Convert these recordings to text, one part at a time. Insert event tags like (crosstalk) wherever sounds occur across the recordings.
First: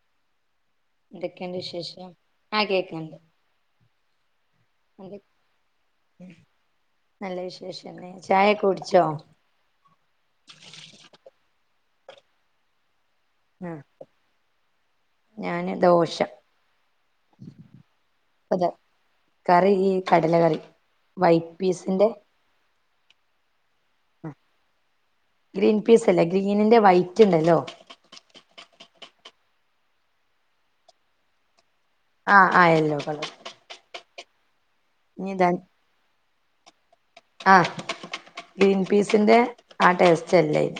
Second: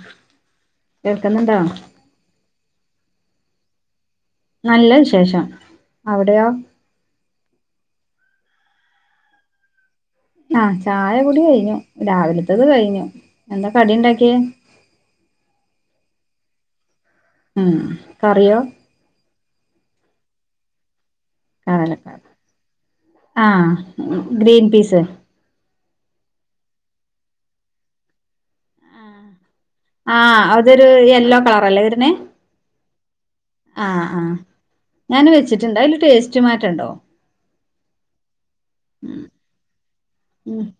(inaudible) കേൾക്കുന്നുണ്ടോ എതൊക്കെണ്ട് വിശേഷം ആഹ് കേക്ക്ണ്ട് നല്ല വിശേഷം അവിടെയോ നല്ല വിശേഷന്നെ ചായക്കെ കുടിച്ചോ ആഹ് ചായകുടി കഴിഞ്ഞു രാവിലത്തേത് കഴിഞ്ഞു എന്താ ആ കടിണ്ടാക്കിയേ ഞാന് ദോശ ഉം കറിയോ അതെ കറി ഈ കടല കറി വൈറ്റ് പീസിന്റെ കടലക്കറി ആഹ് ഗ്രീൻ പീസ് ഗ്രീൻ പീസ് അല്ല ഗ്രീനിൻ്റെ വൈറ്റ് ണ്ടല്ലോ ആഹ് അതൊരു യെല്ലോ കളർ അല്ലേ വര്ന് ആഹ് അഹ് യെല്ലോ കളറ് ആഹ് ആഹ് ഞാനും വെച്ചിട്ടുണ്ട് അയ്ല് ടേസ്റ്റ് മാറ്റണ്ടോ ആഹ് ഗ്രീൻ പീസിന്റെ ആഹ് ടേസ്റ്റ് ഉം അല്ലയ്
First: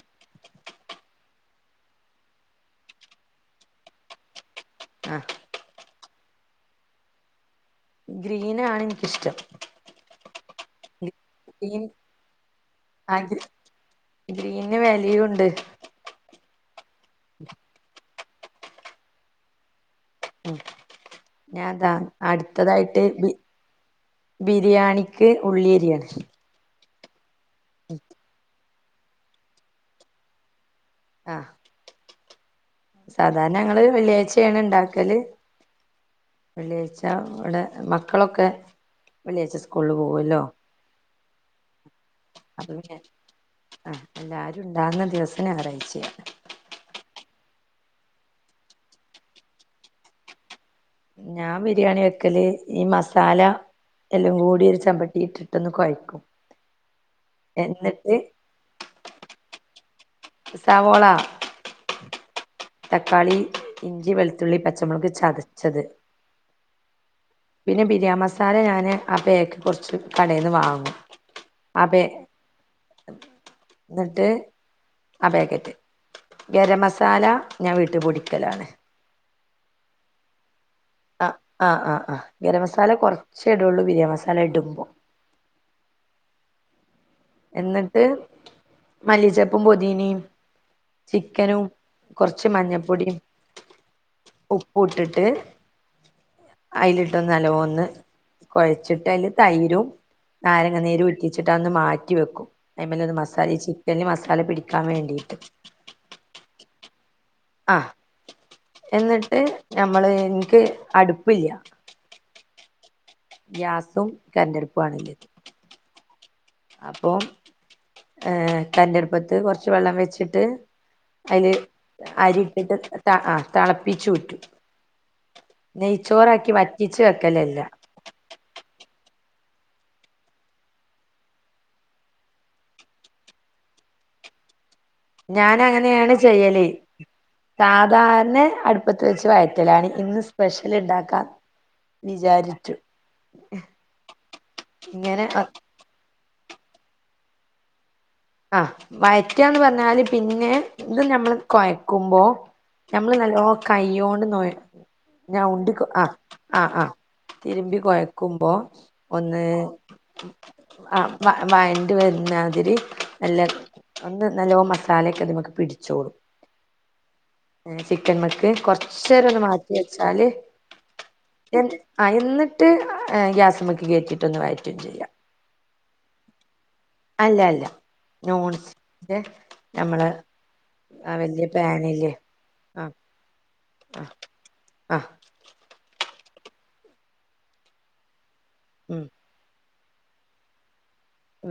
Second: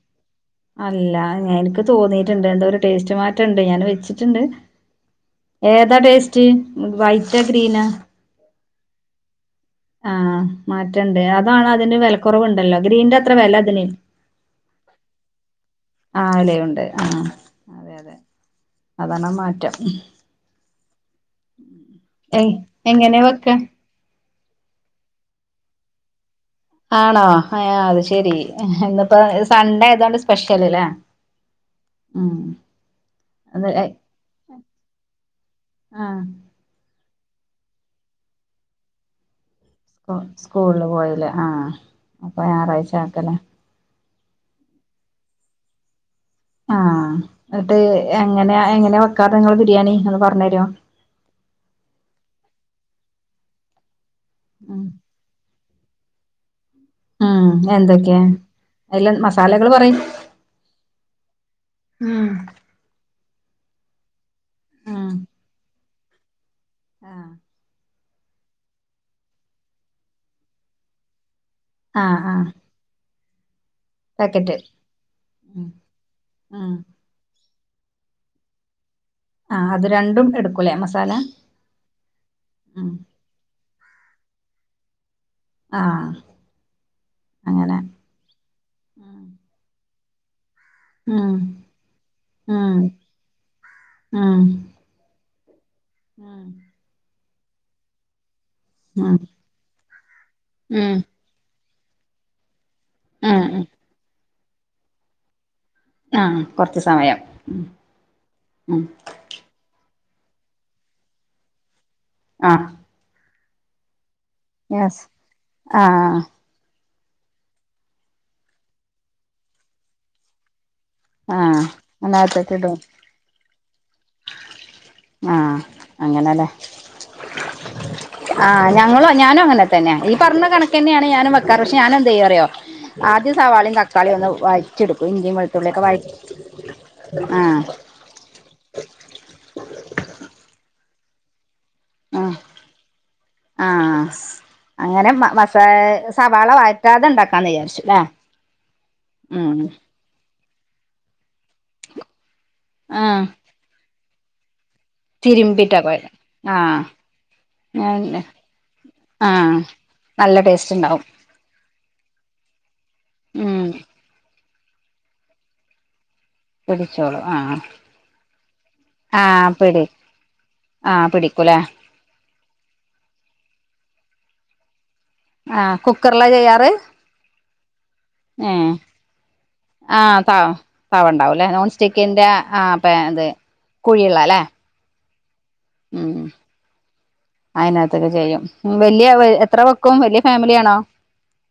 അല്ല എനിക്ക് തോന്നീയിട്ടുണ്ട് എന്താ ഒരു ടേസ്റ്റ് മാറ്റംണ്ട് ഞാൻ വെച്ചിട്ടുണ്ട് ആഹ് ഏതാ ടേസ്റ്റ് വൈറ്റാ ക്രീനാ ഗ്രീനാണ് എനിക്കിഷ്ടം ആഹ് മാറ്റണ്ട് അതാണ് ഗ്രീൻ അതിന്റെ വിലക്കുറവുണ്ടല്ലോ ആ ഗ്രീൻന്റെ അത്ര വില അതി ഗ്രീന് വലിയും ഉണ്ട് ആലയുണ്ട് ആഹ് അതെ അതെ അതണ മാറ്റം ഉം ഞാൻതാ എ അടുത്തതായിട്ട് എങ്ങനെ വെക്ക ബിരിയാണിക്ക് ഉള്ളിരിയാണ് ആണോ ആഹ് അത് ശെരി ഇന്നപ്പോ സൺഡേ ഏതോണ്ട് സ്പെഷ്യൽ അല്ലേ ആഹ് ഉം. സാധാരണ അത് ഞങ്ങള് വെള്ളിയാഴ്ചയാണ് ഇണ്ടാക്കല്. ആഹ് വെള്ളിയാഴ്ച്ച ഇവടെ മക്കളൊക്കെ വെള്ളിയാഴ്ച്ച സ്കൂളില് പോകല്ലോ സ്കൂള്‌ല് പോയല്ലേ ആഹ് അപ്പൊ അപ്പൊഴും ഞായറാഴ്ച എഹ് ആക്കല്ലേ ആഹ് എല്ലാരും ണ് ണ്ടാവുന്ന ദിവസം ഞായറാഴ്ചയാ. ആഹ് എന്നിട്ട് എങ്ങനാ എങ്ങനെയ വെക്കാറ് നിങ്ങള് ബിരിയാണി ഒന്ന് പറഞ്ഞഞ് തരുമോ ഞാൻ ബിരിയാണി വെക്കല് ഈ മസാല എല്ലാം കൂടി ഒരു ഉം ചമ്പട്ടിട്ടി (unintelligible) ഉം എന്തൊക്കെയാ അയ്‌ല് മസാലകൾ പറയിം. സാവോള. തക്കാളി ഇഞ്ചി വെളുത്തുള്ളി പച്ചമുളക് ചതച്ചത്. ആഹ് പിന്നെ ബിരിയാമസാല ഞാന് ആഹ് പേക്ക് കെറച്ച് കടൽന്ന് വാങ്ങും. അമ്പേ ആഹ് ആഹ് ന്നിട്ട് പാക്കറ്റ് ആഹ് പേക്കറ്റ് ഉം ഗരം മസാല ഞാൻ വീട്ട് പൊടിക്കലാണ്. ആഹ് അത് രണ്ടും എടുക്കും കുലെമസാല. ആഹ് ആഹ് ആഹ് ആഹ് ഗരം മസാല കുറച്ചെഇടള്ളൂ ബിരിയാ മസാല ഇടുപോ. ആഹ് അങ്ങനെ എന്നിട്ട് ഉം മല്ലിച്ചപ്പും പൊതിനീ ചിക്കനും കുറച്ച് ഉം മഞ്ഞപ്പൊടി ഉപ്പ് ഇട്ടിട്ട്. ആഹ് അയ്‌ല്ട്ടൊന്ന് നല്ല പോന്ന് കുഴച്ചിട്ട് ഉം അയ്ല് തൈരും ഉം നാരങ്ങനീരും ഇ ത്തിച്ചിട്ട് അന്ന് മാറ്റി വെക്കും അതിമല മസാല ഈ ഉം ചിക്കനില് മസാല പിടിക്കാൻ വേണ്ടിട്ട്. ആഹ് കൊറച്ച് സമയം ഉം ആഹ് ഉം എന്നിട്ട് നമ്മള് എനിക്ക് അടുപ്പില്ല. ആഹ് ഗ്യാസും കരണ്ടടുപ്പും യെസ് ആണില്ലത്. ആഹ് അപ്പം ഏഹ് കരണ്ടടുപ്പത്ത് കുറച്ച് വെള്ളം വെച്ചിട്ട്. അയ്ല് ആഹ് അരി അതിനകത്തേക്ക് ഇട്ടിട്ട് ഇടും ആഹ് ത അഹ് തളപ്പിച്ചൂറ്റും. ആഹ് അങ്ങനെല്ലേ നെയ്ച്ചോറാക്കി വറ്റിച്ച് വെക്കലല്ല. ആഹ് ഞങ്ങളും ഞാനും അങ്ങനെ തന്നെയാ ഈ പറഞ്ഞ കണക്ക തന്നെയാണ് ഞാനും വെക്കാറ് പക്ഷെ ഞാന ന്തെയ്യറിയോ ആദ്യം സവാളയും തക്കാളിയും ഒന്ന് വായി ചെടുക്കും ഇഞ്ചിം ഞാൻ വെളുത്തുള്ളിയൊക്കെ വഴ ആഹ് സാരണേ അടുപ്പത്ത് വെച്ച് വയറ്റലാണ് ഇന്ന് സ്പെഷ്യൽ ഇണ്ടാക്കാ. അഹ് ആഹ് അങ്ങനെ ഇങ്ങനെ മ മസാ സവാള വയറ്റാതെ ഇണ്ടാക്കാന്ന് വിചാരിച്ചുല്ലേ ആഹ വയറ്റാന്ന് പറഞ്ഞാല് പിന്നെ ഇത് നമ്മള് കുഴക്കുമ്പോ നഞമ്മള് ആഹ് നല്ലോ കയ്യോണ്ട് നോയി ഞവുണ്ടി തിരുമ്പിട്ടാ കൊഴ ആ ആഹ് ആഹ തിരുമ്പി ഞാൻ കുഴക്കുമ്പോ ഒന്ന് ആഹ് നല്ല ടേസ്റ്റ് ആ ഉണ്ടാവും വയന്റ് വരുണാതിരി നല്ല ഉം ഒന്ന് നല്ലോ മസാലയക്കെ ത്മക്ക് പിടിച്ചോളും പിടിച്ചോളൂ ആഹ് ചിക്കൻ മക്ക് കൊറച്ചര് ന്ന് മാറ്റി വെച്ചാല്. ആഹ പിടിക്കൂലേ? ആ എന്നിട്ട് എഗ്യാസമക്ക് കയറ്റിയിട്ട ഒന്ന് വയറ്റും ചെയ്യാം. ആഹ കുക്കർല്ല ചെയ്യാറ്? അല്ല അല്ല ഏ നോൺസ്റ്റിക്കിന്റെ ആ നമ്മളെ ത ആഹ് തവണ്ടാവുംല്ലേ വല്യ നോൺ പാനില്ലേ സ്റ്റിക്കിന്റെ ആ അപ്പ ആഹ് ഇത് ആഹ് കുഴിയ്ള്ളല്ലേ? ആഹ് ഉം അയിനകത്തൊക്കെ ചെയ്യും ഉം വല്ല്യാ വെ എത്ര ക്കും വല്ല്യ ഫാമിലിയാണോ?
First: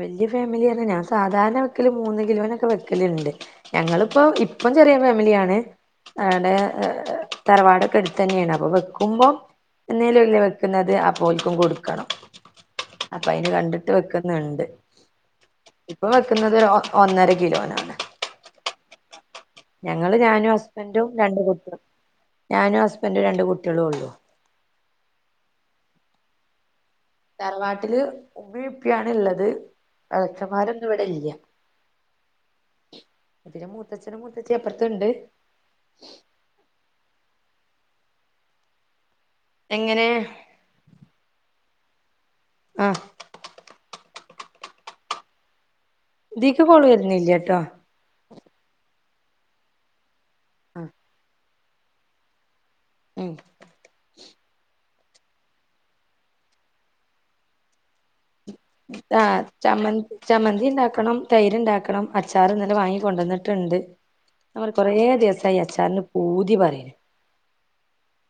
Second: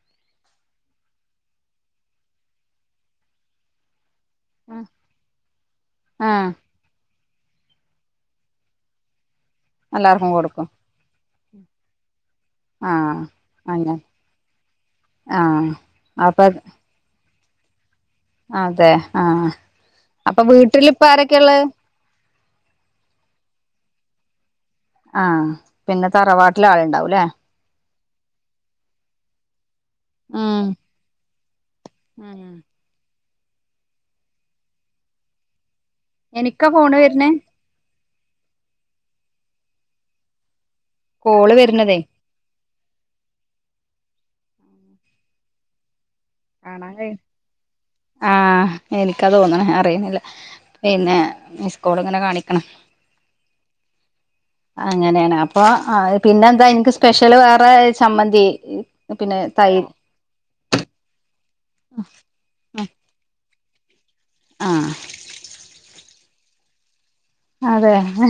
വല്ല്യ ഫാമിലി പർഞ്ഞാ ഞാൻ സാധാരണ വെക്കല് മൂന്ന് കിലോനൊക്കെ വെക്കല്ണ്ട്. ഞങ്ങള് പ്പോ ഇപ്പം ചെറിയ ഫാമിലിയാണ് ആഹ് ആടെ. തറവാടൊക്കെ എട്ത്തെന്നെണ് അപ്പൊ വെക്കുമ്പോ. എന്നേലും എല്ലാർക്കും ഇല കൊടുക്കും വെക്കുന്നത് അപ്പൊ ഓൽക്കു കൊടുക്കണം ആഹ് അപ്പൊ അയി കണ്ടിട്ട് അങ്ങനെ വെക്ക ആഹ് ഇപ്പൊ അപ്പൊ വെക്കുന്നത് ഒ ഒന്നര കിലോനാണ്. അതെ ആഹ് ഞങ്ങള് അപ്പൊ ഞാനും വീട്ടിലിപ്പ ഹസ്ബൻഡും രണ്ട് ആരൊക്കെയള്ളത് കുട്ട്യേളും ഞാനും ഹസ്ബൻഡും രണ്ട് കുട്ട്യേളും ഒള്ളു. ആഹ് പിന്നെ തറവാട്ടിലാളുണ്ടാവും ലേ? തറവാട്ടില് മ്മി ഉപ്പിയാണ് ള്ളത് എളച്ചന്മാരൊന്നും ഇവ്ടെ ല്ല്യ. മ്മ് മൂത്തച്ഛനും മൂത്തച്ചിം അപ്പർത്ത്ണ്ട്. എനിക്കാ ഫോണ് വര്നേ? എങ്ങനെ? കോള് വര്ന്നതേ. ആഹ് ദീക്ക് കോള് കാണാൻ കഴി വര്നില്യട്ടോ. ആഹ് എനിക്കാ തോന്നണ അറിയുന്നില്ല പിന്നെ മിസ്സ്കോള് ങ്ങനെ കാണിക്ക്ണ്. ഉം അങ്ങനെയാണ് അപ്പൊ പിന്നെന്താ ഇൻക്ക് സ്പെഷ്യല് വേറെ ചമ്മന്തി. ആ പിന്നെ തൈര് ചമ്മന്തി ചമ്മന്തി ണ്ടാക്കണം തൈര് ണ്ടാക്കണം അച്ചാ ച്ചാർ ന്നലെ വാങ്ങിക്കൊണ്ടന്ന്ട്ട്ണ്ട് ഞാൻ ആഹ് കൊറേ ദിവസയി അച്ചാറിന് പൂതി പറിണ്. അതെ ഹെ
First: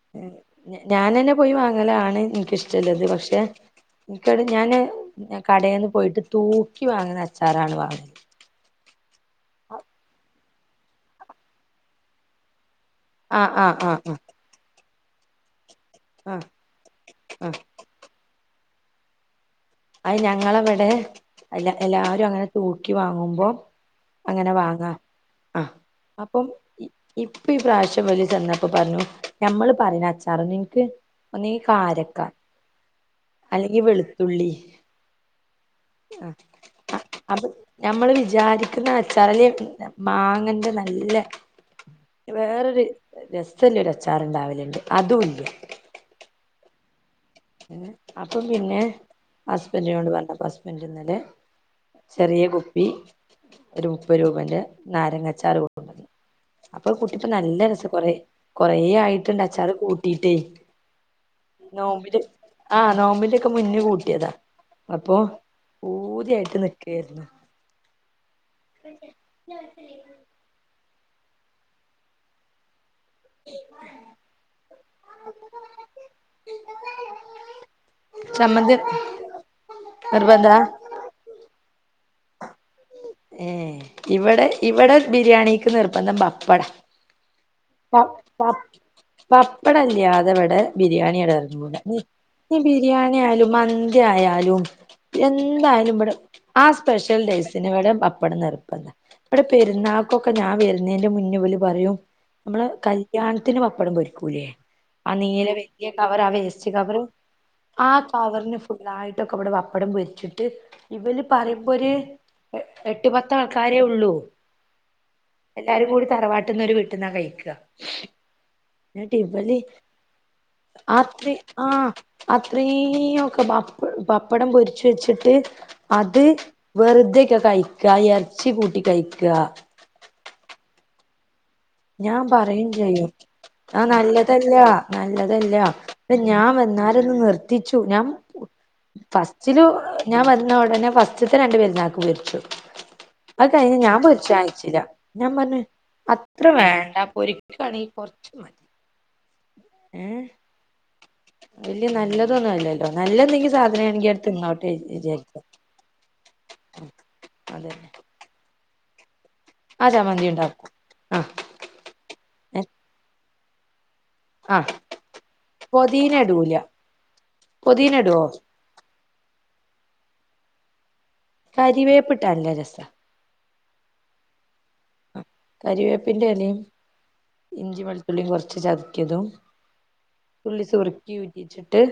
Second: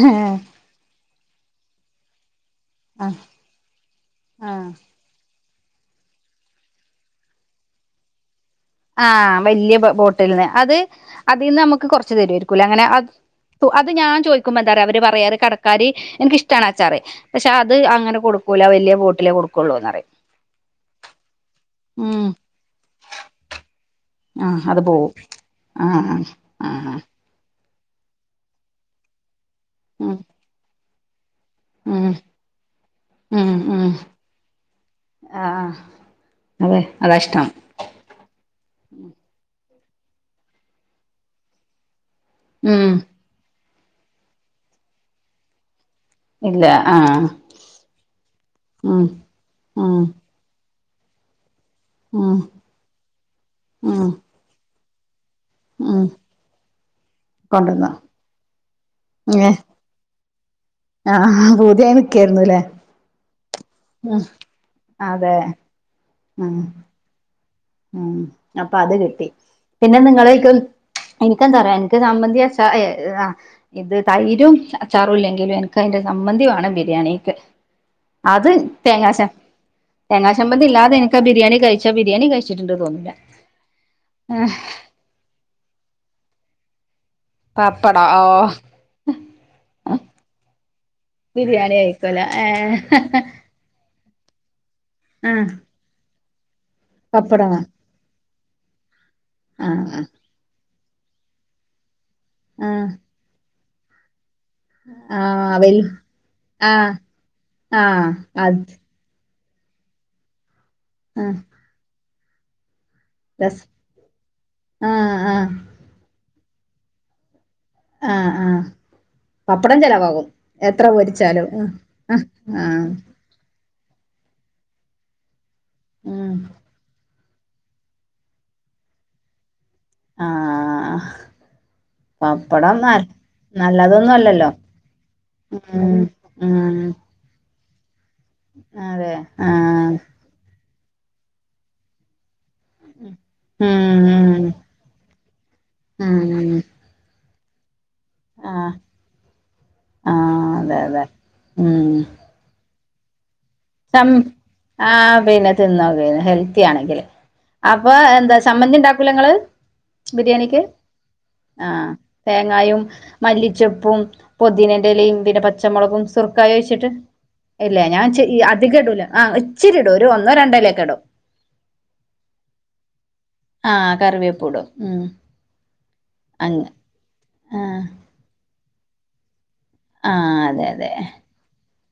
ഞാനന്നെ പോയി വാങ്ങലാണ് ഇൻക്കിഷ്ടള്ളത് പക്ഷെ ഇന്ക് ആഹ് ഞാന്. ഞാൻ കടേന്ന് പോയിട്ട് തൂക്കി വാങ്ങുന്ന അച്ചാറാണ് വാങ്ങ ആഹ് വല്ല്യ ബോട്ടിൽ ന്ന് അത് അതിന്ന് അമ്മക്ക് കൊർച് തരുയിരിക്കുലെ അങ്ങനെ ആഹ് അത്‌ ആഹ് അത് ആഹ് ഞാൻ ചോദിക്കുമ്പോ എന്താറ അവര് പറയാറ് കടക്കാര് എൻ ആഹ് ക്ക് ആഹ് ഇഷ്ടാണ അച്ചാർ. പക്ഷെ ആഹ് അത് അങ്ങനെ കൊടുക്കൂല വല്ല്യ ബോട്ടിലേ കൊട് ക്കൊള്ളൂന്ന് പറിം. ഞങ്ങളവടെ എല്ല എല്ലാരും ഉം അങ്ങനെ തൂക്കി വാങ്ങുമ്പോ. അങ്ങനെ ആഹ് അത് വാങ്ങാ പോവും ആഹ് അപ്പം. ആഹ് ആഹ് ഇപ്പി പ്രാവശ്യം വല് ചെന്നപ്പോ പറഞ്ഞു ഞമ്മള് പറയണ ഉം അച്ചാർ നിക്ക് ഒന്നി ഉം കാരക്ക ഉം അല്ലെങ്കിൽ ഉം വെളുത്തുള്ളി. ആഹ്. അതെ ആ അതാ അത്. ഇഷ്ടം ഞമ്മള് വിചാരിക്ക്ന്ന അച്ചാറല്ലെ മാങ്ങന്റെ നല്ല. വേറൊരു ഉം രസല്ലൊരു അച്ചാറുണ്ടാവലുണ്ട് അതുംല്ല. ഇല്ല ആഹ് അപ്പം പിന്നെ ഉം ഉം ഹസ്ബന്റിനോട് പറഞ്ഞപ്പ ഹസ്ബന്റ് ഇന്നലെ ഉം ചെറിയ കുപ്പി ഒരു ഉം മുപ്പത് രൂപേന്റെ നാരങ്ങച്ചാറ് കൊണ്ട് ഉം അപ്പൊ കുട്ടീപ്പം നല്ല രസ കൊണ്ടുവന്നോ കൊറെ കൊറേ ആയിട്ട്ണ്ട് ഏഹ് അച്ചാറ് കൂട്ടിട്ടേ ആഹ് പൂതിയായി നോമ്പില് നിക്കേര്ന്നുലേ ആഹ് നോമ്പി ന്റെ ഒക്കെ മുന്ന കൂട്ടിയതാ അപ്പൊ അതെ പൂതിയായിട്ട് ഉം നിക്കേര്ന്നു. ഉം അപ്പൊ അത് കിട്ടി പിന്നെ നിങ്ങളെനിക് എനിക്കെന്താ അറിയാ എനിക്ക് ചമ്മന്തി അരച് ആഹ് ഇത് തൈരും അച്ചാറും ഇല്ലെങ്കിലും എനക്ക് അയിന്റെ ചമ്മന്തി വാണം ബിരിയാണിക്ക് അത് ചമ്മന്തി തേങ്ങ ച നിർബന്ധാ തേങ്ങാചമ്മന്തി ഇല്ലാതെ എനിക്ക ബിരിയാണി കഴിച്ചാ ബിരിയാണി കഴിച്ചിട്ടുണ്ട് തോന്നൂല ഏഹ് ഇവടെ ഇവടെ ബിരിയാണിക്ക് നിർബന്ധം പപ്പട പ പപ്പടം ഓ പ പപ്പടില്യാതെ ഇവടെ ബിരിയാണി ബിരിയാണിടെറങ്ങൂല കഴിക്കൂല ഈ ഏഹ് ബിരിയാണിയായാലും മന്തിയായാലും ആഹ് എന്തായാലും ഇവടെ ആ സ്പെഷ്യൽ പപ്പടമാ ഡേസിനിവടെ പപ്പടം നിർബന്ധാ ഇവടെ ആഹ് പെരുന്നാൾക്കൊക്കെ ഞാൻ വരുന്നേന്റെ മുന്നിവളുപറയും നമ്മള് ആഹ് കല്യാണത്തിന് പപ്പടം പൊരിക്കൂലേ ആഹ് നീലെ വെല്യാ കവറ് ആ ആഹ് വേസ്റ്റ്കവറ് ആഹ് കവറിന് ഫുള്ളായിട്ട് തൊക്കെ ഇവിടെ പപ്പടം പൊരിച്ചിട്ട് ഇവല് ആഹ് പറയുമ്പോര് എട്ട് രസം പത്താൾക്കാരേ ഒള്ളൂ ആഹ് ആഹ് എല്ലാരും കൂടി തറവാട്ടിന്നൊരു വീ ഇവുടുന്നാകൈക്ക ആഹ് ആഹ് എന്നിട്ടിവല് പപ്പടം ചെലവാകും എത്ര ആത്രി പൊരിച്ചാലും ആഹ് ആ ആ ആത്രീയൊക്കെ പപ്പടം പൊരിച്ചിവെച്ചിട്ട് അത് ഉം വെറുതെക്കെ കയി ക്ക വിചാരിച്ചി കൂട്ടി കയ്ക്കാ ആഹ് ആഹ് ഞാൻ പറയും ചെയ്യും ആഹ് നല്ലതൊന്നും അല്ലല്ലോ നല്ലതല്ലാ നല്ലതല്ലാ ഉം ഏഹ് ഞാൻ ഉം വന്നാലൊന്നും നിർ ത്തിച്ചു ഞാൻ അതെ ആ ഫസ്റ്റിലു ഞാൻ വരുന്ന ഒടനെ ഫസ്റ്റത്തെ രണ്ടു പെരുന്നാക്ക് പൊരിച്ചു അത് കഴിഞ്ഞ് ഞാൻ പൊരിച്ച് ഉം കാണിച്ചില്ലാ ഞാൻ പറഞ്ഞേ അത്ര വേണ്ടാ പൊരിക്കുയാണെ കൊറച് ആഹ് ആഹ് അതെ അതെ വല്യാ ഉം നല്ലതൊന്നു അല്ലല്ലോ നല്ലെന്നെങ്കി സാ സം ആഹ് പിന്നെ തിന്നോക്കയില്ലേ ഹെൽത്തിയാണെങ്കില് അതന്നെ അപ്പൊ എന്താ ചമ്മന്തി ഇണ്ടാക്കൂലങ്ങള് ആ ചമ്മന്തി ബിരിയാണിക്ക് ഉണ്ടാക്കും ആ ആഹ് തേങ്ങായും മല്ലിച്ചെപ്പും ആ പൊദീനേടെലയും പിന്നെ പച്ചമുളകും പൊതീന സുറുക്കായും ഇടൂല ഒഴിച്ചിട്ട് ഇല്ലേ പൊതീന ഞാൻ ഇടുവോ ച്ചിരിയാ അധികേടൂലാ ആഹ് ഇച്ചിരിടും ഒരു ഒന്നോ രണ്ടോലയൊക്കെ ഇടും കരിവേപ്പിട്ട ല്ലെരസ ആഹ് കറിവേപ്പൂടും ഉം കരിവേപ്പിന്റെ എലയും അങ്ങ് ഇഞ്ചി ആഹ് വെളുത്തുള്ളിയും കൊറച്ച് ചതക്കിയതും ആഹ് തുള്ളി അതെ അതെ സുർക്കേം ഉറ്റിച്ചിട്ട്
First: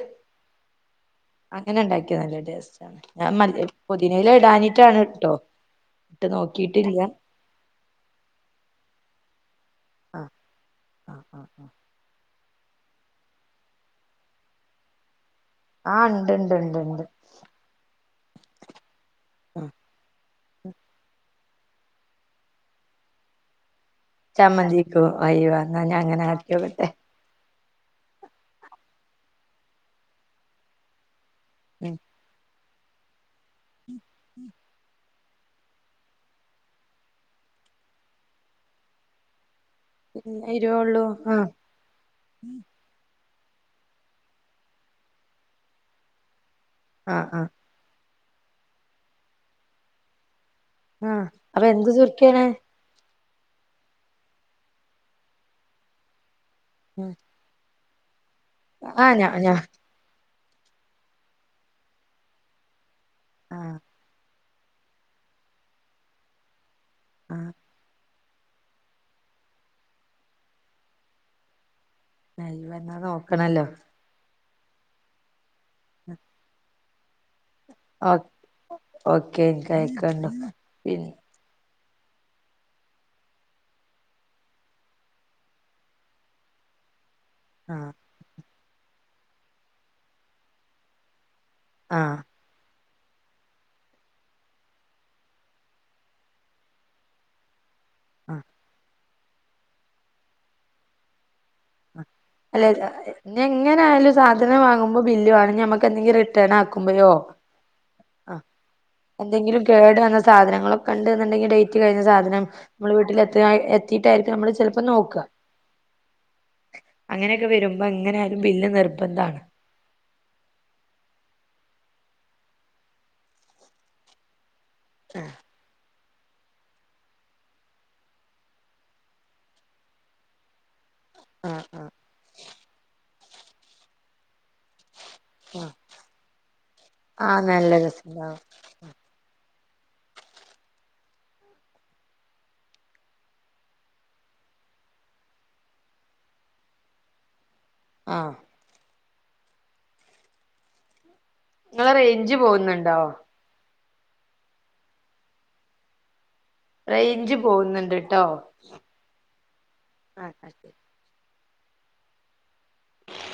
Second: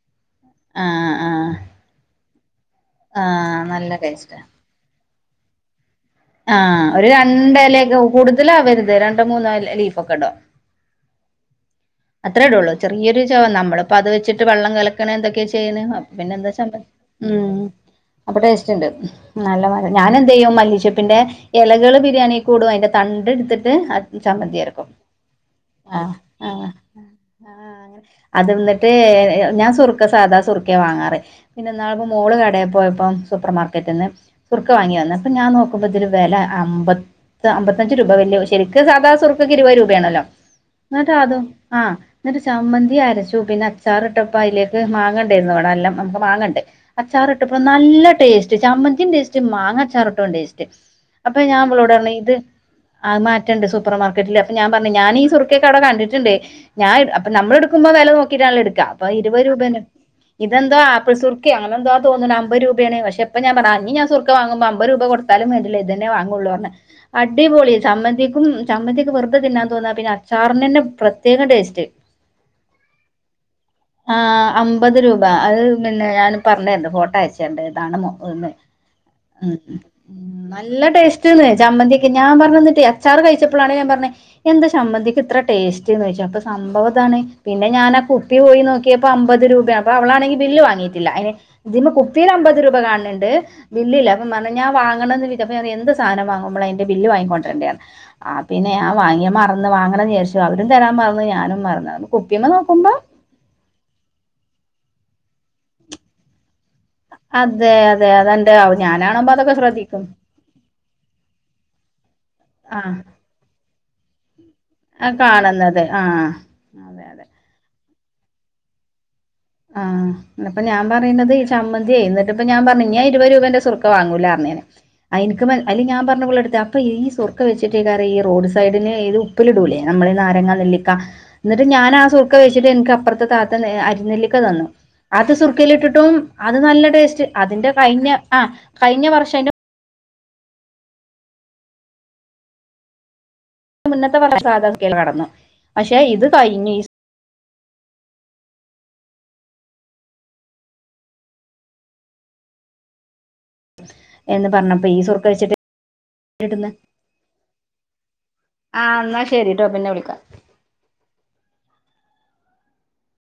ആഹ് ആഹ് അങ്ങനെ ഇണ്ടാക്കിയാ നല്ല ടേസ്റ്റാണ് ഞാൻ ആഹ് മല്ലി നല്ല പൊതിനയില ടേസ്റ്റാ ഇടാൻ അനിറ്റാണുട്ടോ ആഹ് ഒരു രണ്ടലയക്കെ കൂടുതലാവരുത് രണ്ടോ മൂന്നോ എല ലീഫൊക്കെടാം ആഹ് ആഹ് ആഹ് അത്രേ ഇടൊള്ളൂ ചെറിയൊരു ചൊവാ നമ്മളിപ്പോ അത് വെച്ചിട്ട് വെള്ളം കലക്കണേ എന്തൊക്കെചെയ്യണെന്ന് ആ ഉണ്ട് അപ്പൊപ്പിന്നെന്താ ഉണ്ട് ഉണ്ട് ചമ്മ ഉണ്ട് ഉം അപ്പ ടേസ്റ്റൊണ്ട് നല്ല മഴ ഞാനെന്തെയ്യും മല്ലിച്ചെപ്പിന്റെ എലകള് ബിരിയാണി കൂടും അയിന്റെ തണ്ട് എടുത്തിട്ട് ചമ്മന്തി അരക്കും ചമ്മന്തിക്കും അയ്യോ എന്നാ ആഹ് ഞാങ്ങനെ ആഹ് ആക്കിയോക്കട്ടെ ആഹ് അങ്ങനെ അതെന്നിട്ട് ഞാൻ സുറുക്കാ സാധാ സുറുക്കെയാ വാങ്ങാറ് പിന്നെ ഇന്നാള് മോള് കടേ പോയപ്പം സൂപ്പർ മാർക്കറ്റിന്ന് സുർക്ക് വാങ്ങി വന്ന് അപ്പൊ ഞാൻ നോ മുപ്പതിലുവെല അമ്പത്ത് അമ്പത്തഞ്ച് രൂപ വല്ല്യത് ശെരിക്ക് സാധാ സുറുക്കൊക്കെ ഇര് വഅ് രൂ വേണോല്ലോ പിന്നെ ഇരുവേ ഉള്ളൂ ആ ന്ന്ട്ടാതും ആഹ് ന്നിട്ട് ചമ്മന്തി അരച്ചു പിന്നെ അച്ചാറിട്ടപ്പോ അയിലേക്ക് മാങ്ങണ്ടേന്നുവ്ടെ നല്ലം നമ് മാങ്ങണ്ട് ആ ആ അച്ചാറിട്ടപ്പോ നല്ല ടേസ്റ്റ് ചമ്മന്തിം ടേസ്റ്റ് മാങ്ങ അച്ചാർട്ട ഉം ടേസ്റ്റ് ആ അപ്പ ഞാൻ അപ്പൊ എന്ത് വ്ളോടർഞ്ഞ് ഇത് സുർക്കയാണ് അത് മാറ്റണ്ട് സൂപ്പർ മാർക്കറ്റില് അപ്പ ഞാൻ പറഞ്ഞ് ഞാനീ സുറുക്കെക്കെ അവടെ കണ്ടിട്ടിണ്ട് ഞായ് അപ്പോ നമ്മള്ട് ക്കുമ്പ വെല നോക്കിട്ടാൺല്ലോ എട്ക്കാ ആ അപ്പൊ ഞാ ഇരുവഅ് ഞാൻ രൂപന്നേ ഇതെന്തോ ആപ്പിൾ സുർക്കെ അങ്ങനന്തോ തോന്ന്ണ് അമ്പഅ് രൂപേണ് പക്ഷെപ്പഞാൻ പറ ആഹ് ഇഞ്ഞിഞ്ഞാസുർ ക്കവാങ്ങുമ്പോ അമ്പത് രൂപ കൊടുത്താലും വേണ്ടില്ല ഇതന്നെ വാങ്ങൊള്ളൂർണ് ആഹ് അടിപൊളി സമ്മന്തിക്കും ചമ്മന്ത്യക്കെ വെർതെ തിന്നാതോന്നാ പിന്നെ അച്ചാർനന്നെ പ്രത്യേകം ടേസ്റ്റ് നൈ വന്നാ നോക്ണല്ലോ ആഹ് അമ്പത് രൂപ അത് പിന്നെ ഞാന് പർഞ്ഞേര്ണ്ട് ഫോട്ടോ അയച്ച ഓ ഓക്കെ എനിക്ക് (unintelligible) അയക്കണ്ടു നല്ല പിന്നെ ടേസ്റ്റ് സ്റ്റ് ചമ്മന്തിക്ക് ഞാൻ പറഞ് നിട്ടെയ് അച്ചാർ കഴിച്ചപ്പളാണ് ഞാപർഞ്ഞ എന്താ ഷമ്മന്തിക്ക് ഇത്ര ടേ ജ് നോയ്ച്ചു അപ്പ സംഭവതാണ് പിന്നെ ആഹ് ഞാനാ പു പ്യൂ പോയി നോക്കിയപ്പോ അമ്പത് രൂപയാ അപ്പോ അവളാണെങ്കി ബില്ല് വാങ്ങിറ്റില്ല അയ്ന് ഇതിമ്മെ ആഹ് കുപ്പീല് അമ്പത് രൂപ കാൺണ് ണ്ട് ബില്ലില്ല അപ്പോം പർഞ്ഞ് ഞാ വാങ്ങണന്ന് വിജാ അപ്പൊ എന്ത് സാനം വാങ്ങുമ്പളേ അയ്ന്റെ ബില്ല് വാങ്ങിക്കൊണ്ട്രൻ്റെർ ആഹ് പിന്നെ ഞാവാങ്ങിയ മറന്ന് വാങ്ങണംന്നിയാര്ച്ചു അവരും തരാൻ മറന്ന് ഞാനും മറന്നു അല്ലെല്ല ഞിഎങ്ങന ആയാലും സാധനം വാങ്ങുമ്പോ ബില്ല് വേണം ഇനി ഞമക്ക് എന്തെങ്കിലൊര് റ്റേനാക്കുമ്പയോ അതെ അതെ അതെന്റെ ഞാനാണുമ്പോ അതൊക്കെ എന്തെങ്കിലും കേട് ശ്രദ്ധിക്കും വന്ന സാധനങ്ങളും കണ്ട്ന്ന്ണ്ടെങ്കി ഡൈറ്റ് കഴിഞ്ഞ സാധനം ആ മ്മള് വീട്ടിലെത്തിയായി എത്തീട്ടായിരിക്കമ്മളചെൽപ്പം നോ ആഹ് കാണ്ന്നത് ആഹ് അങ്ങനെക്കെ വരുമ്പോങ്ങനെയാലും ബില്ല് നിർബന്ധാണ് ആഹ് ഇന്ന്പ്പഞാമ്പറിന്നത് ഈ ചമ്മന്തി ന്ന്ട്ട്പ്പഞാമ്പർഞു ഞ്യഇരുവത് രൂപേന്റെ സുർക്കാ വാങ്ങൂലാർഞ്ഞു ആഹ് അയിൻക്ക് മൻ അയില് ഞാൻ പർഞ്ഞു ഇവളെട്ത്ത് അപ്പോ ഈ സുറുക്ക വെച്ചിട്ടെയ്കാരം ഈ റോഡ് സൈഡിന് ഇത് ഉപ്പിലിടുലേ നമ്മളേ നാരങ്ങ നെല്ലി ല്ല ആഹ് ന്നിട്ട് ആഹ് ഞാനാസുർക്ക വെച്ചിട്ട് എൻക്ക് അപ്പുർത്തൊത്ത നേ അരിനെല്ലിക്ക തന്നു അത് ആഹ് സുർക്കേലിട്ട് ട്ടും അത് നല്ല ടേസ്റ്റ് ആഹ് നല്ല അതിന്റെ കഴിഞ്ഞ രസണ്ടാവും ആഹ് കഴിഞ്ഞ വർഷ മുന്നത്തെ വർഷം സാധ കേൾ നടന്നു പക്ഷെ ഇത് കഴിഞ്ഞ് ആഹ് ങ്ങളെ റൈഞ്ച് പോഉന്ന്ണ്ടോ എന്ന് പറഞ്ഞപ്പോ ഈ സുർക്ക കഴിച്ചിട്ട് എടുന്നെ റേഞ്ച് പോകുന്നുണ്ട് ട്ടോ ആഹ് ന്നാ ശരിട്ടോ പിന്നെ വിളിക്ക ആഹ്